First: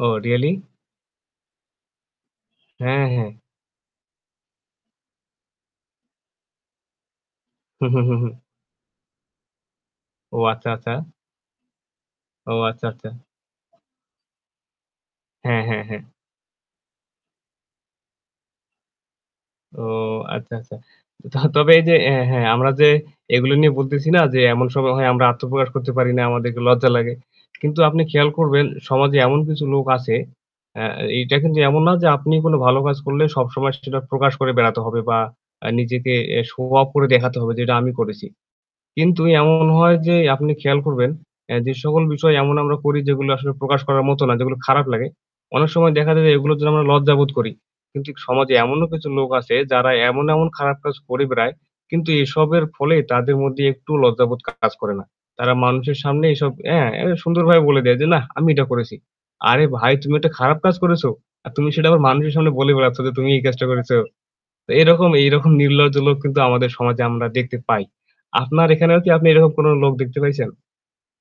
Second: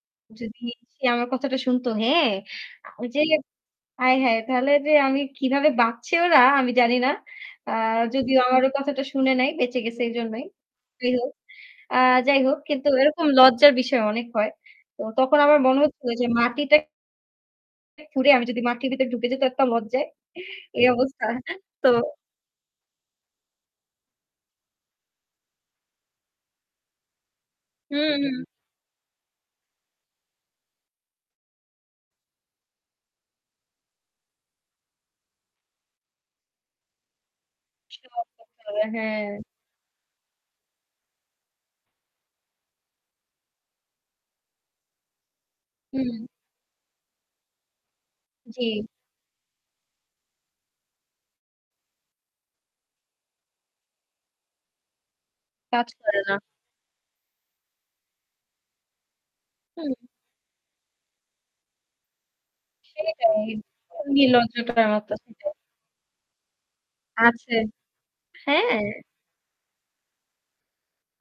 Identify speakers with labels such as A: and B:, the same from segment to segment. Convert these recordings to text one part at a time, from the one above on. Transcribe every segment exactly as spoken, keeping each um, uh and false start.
A: Oh really?
B: যদি সে আমার কথাটা শুনত, হ্যাঁ। আ
A: হ্যাঁ,
B: ঐযে
A: হ্যাঁ।
B: হায়, হায় তাহলে যে আমি কিভাবে বাঁচছে ওরা আমি জানি না। আ
A: হু, হু, হু, হু।
B: যদিও আমারও কথাটা শুনে নাই বেঁচে গেছে
A: ও
B: এইজন্যই,
A: আচ্ছা,
B: যাই
A: আচাচা।
B: হোক। আ যাই
A: ও
B: হোক
A: আচ্ছা,
B: কিন্তু
A: আচাচা।
B: এরকম লজ্জার বিষয় অনেক হয়। তো তখন আমার
A: হ্যাঁ,
B: মনে
A: হ্যাঁ, হ্যাঁ।
B: হচ্ছিল যে মাটিটা খুরে আমি যদি মাটির ভেতরে ঢুকে যাই তো একটা
A: ও
B: লজ্জায়
A: আচ্ছা, আচাচা
B: এই অবস্থা
A: ত তবে এই
B: তো
A: যে অ্যা হ্যাঁ আমরা যে এগুলো নিয়ে বলতেছি না যে এমন সময় হয় আমরা আত্মপ্রকাশ করতে পারি না আমাদেরকে লজ্জা লাগে। কিন্তু
B: হু,
A: আপনি খেয়াল
B: হু।
A: করবেন সমাজে এমন কিছু লোক আছে অ্যা এইটা কিন্তু এমন না যে আপনি কোন ভালো কাজ করলে সবসময় সেটা প্রকাশ করে বেড়াতে হবে বা আ নিজেকে এ শো অফ করে দেখাতে হবে যে এটা আমি
B: শো
A: করেছি।
B: অফ করতে হবে।
A: কিন্তু
B: হ্যাঁ।
A: এমন হয় যে আপনি খেয়াল করবেন এ যে সকল বিষয় এমন আমরা করি যেগুলো আসলে প্রকাশ করার মত না যেগুলো খারাপ লাগে অনেক সময় দেখা
B: হুম।
A: যায় এগুলোর জন্য আমরা লজ্জাবোধ করি। কিন্তু সমাজে
B: জি।
A: এমনও কিছু লোক আছে যারা এমন এমন খারাপ কাজ করে বেড়ায়। কিন্তু এসবের ফলে তাদের মধ্যে একটুও লজ্জাবোধ কাজ করে না। তারা
B: কাজ
A: মানুষের
B: করে
A: সামনে
B: না।
A: এসব অ্যা এ সুন্দরভাবে বলে দেয় যে, "নাহ আমি এটা করেছি।" আরে ভাই
B: হুম।
A: তুমি একটা খারাপ কাজ করেছো, আর তুমি সেটা আবার মানুষের সামনে বলে বেড়াচ্ছ যে, "তুমি
B: সেটাই
A: এই কাজটা করেছো?" তো
B: নির্লজ্জাটা
A: এরকম এইরকম
B: [unintelligible]
A: নির্লজ্জ লোক কিন্তু আমাদের সমাজে আমরা
B: আছে।
A: দেখতে পাই। আপনার
B: হ্যাঁ।
A: এখানেও কি আপনি এরকম কোন লোক দেখতে পাইছেন?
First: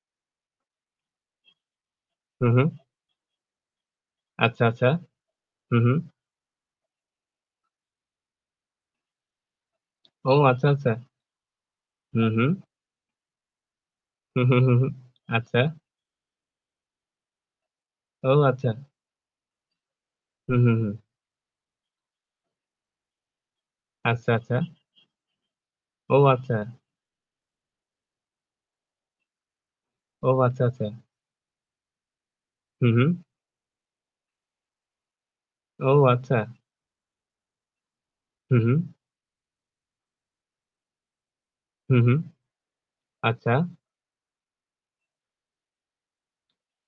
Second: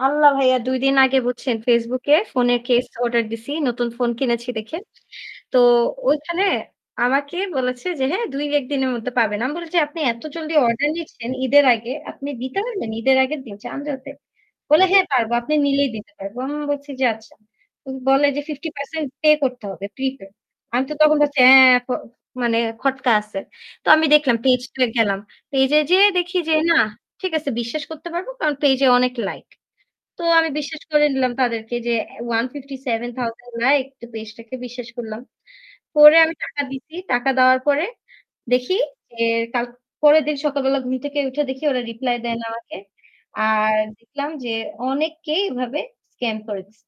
B: আল্লাহ ভাইয়া দুই দিন আগে বুঝছেন Facebook এ
A: হু,
B: ফোনের
A: হু।
B: কেস অর্ডার দিছি নতুন ফোন কিনেছি
A: আচ্ছা,
B: দেখে।
A: আচাচা।
B: তো
A: হু, হু।
B: ঐখানে আমাকে বলেছে যে "হ্যাঁ দুই-এক দিনের মধ্যে পাবেন।" আমি বলেছি "আপনি এত
A: ও
B: জলদি
A: আচ্ছা,
B: অর্ডার
A: আচাচা।
B: নিচ্ছেন ঈদের আগে
A: হু,
B: আপনি দিতে
A: হু।
B: পারবেন? ঈদের আগের দিন চাঁদ রাতে?"
A: হু, হু, হু,
B: বলে,
A: হু
B: "হ্যাঁ পারবো, আপনি
A: আচ্ছা।
B: নিলেই দিতে পারবো।" আমি বলছি যে আচ্ছা। উম বলে
A: ও
B: যে fifty
A: আচ্চা।
B: percent পে করতে হবে প্রিপেইড।
A: হু, হু,
B: আমি
A: হু।
B: তো তখন ভাবছি হ্যাঁ প মানে খটকা আছে। তো আমি
A: আচ্ছা,
B: দেখলাম
A: আচ্ছা।
B: পেজ two এ গেলাম। পেজে যেয়ে
A: ও
B: দেখি যে
A: আচ্চা।
B: না ঠিক আছে বিশ্বাস করতে পারবো কারণ পেইজে অনেক লাইক। তো
A: ও
B: আমি
A: আচ্ছা,
B: বিশ্বাস
A: আচাচা।
B: করে নিলাম তাদেরকে যে অ্যা one fifty
A: হু,
B: seven
A: হু।
B: thousand লাইক তো পেজটাকে বিশ্বাস করলাম।
A: ও
B: করে আমি
A: আচ্চা।
B: টাকা দিছি। টাকা দেওয়ার পরে
A: হু,
B: দেখি
A: হু।
B: যে কাল পরের দিন সকালবেলা ঘুম থেকে উঠে দেখি ওরা
A: হু, হু।
B: রিপ্লাই দেয় না আমাকে
A: আচ্চা।
B: আর দেখলাম যে অনেককেই এভাবে স্ক্যাম করে দিছে।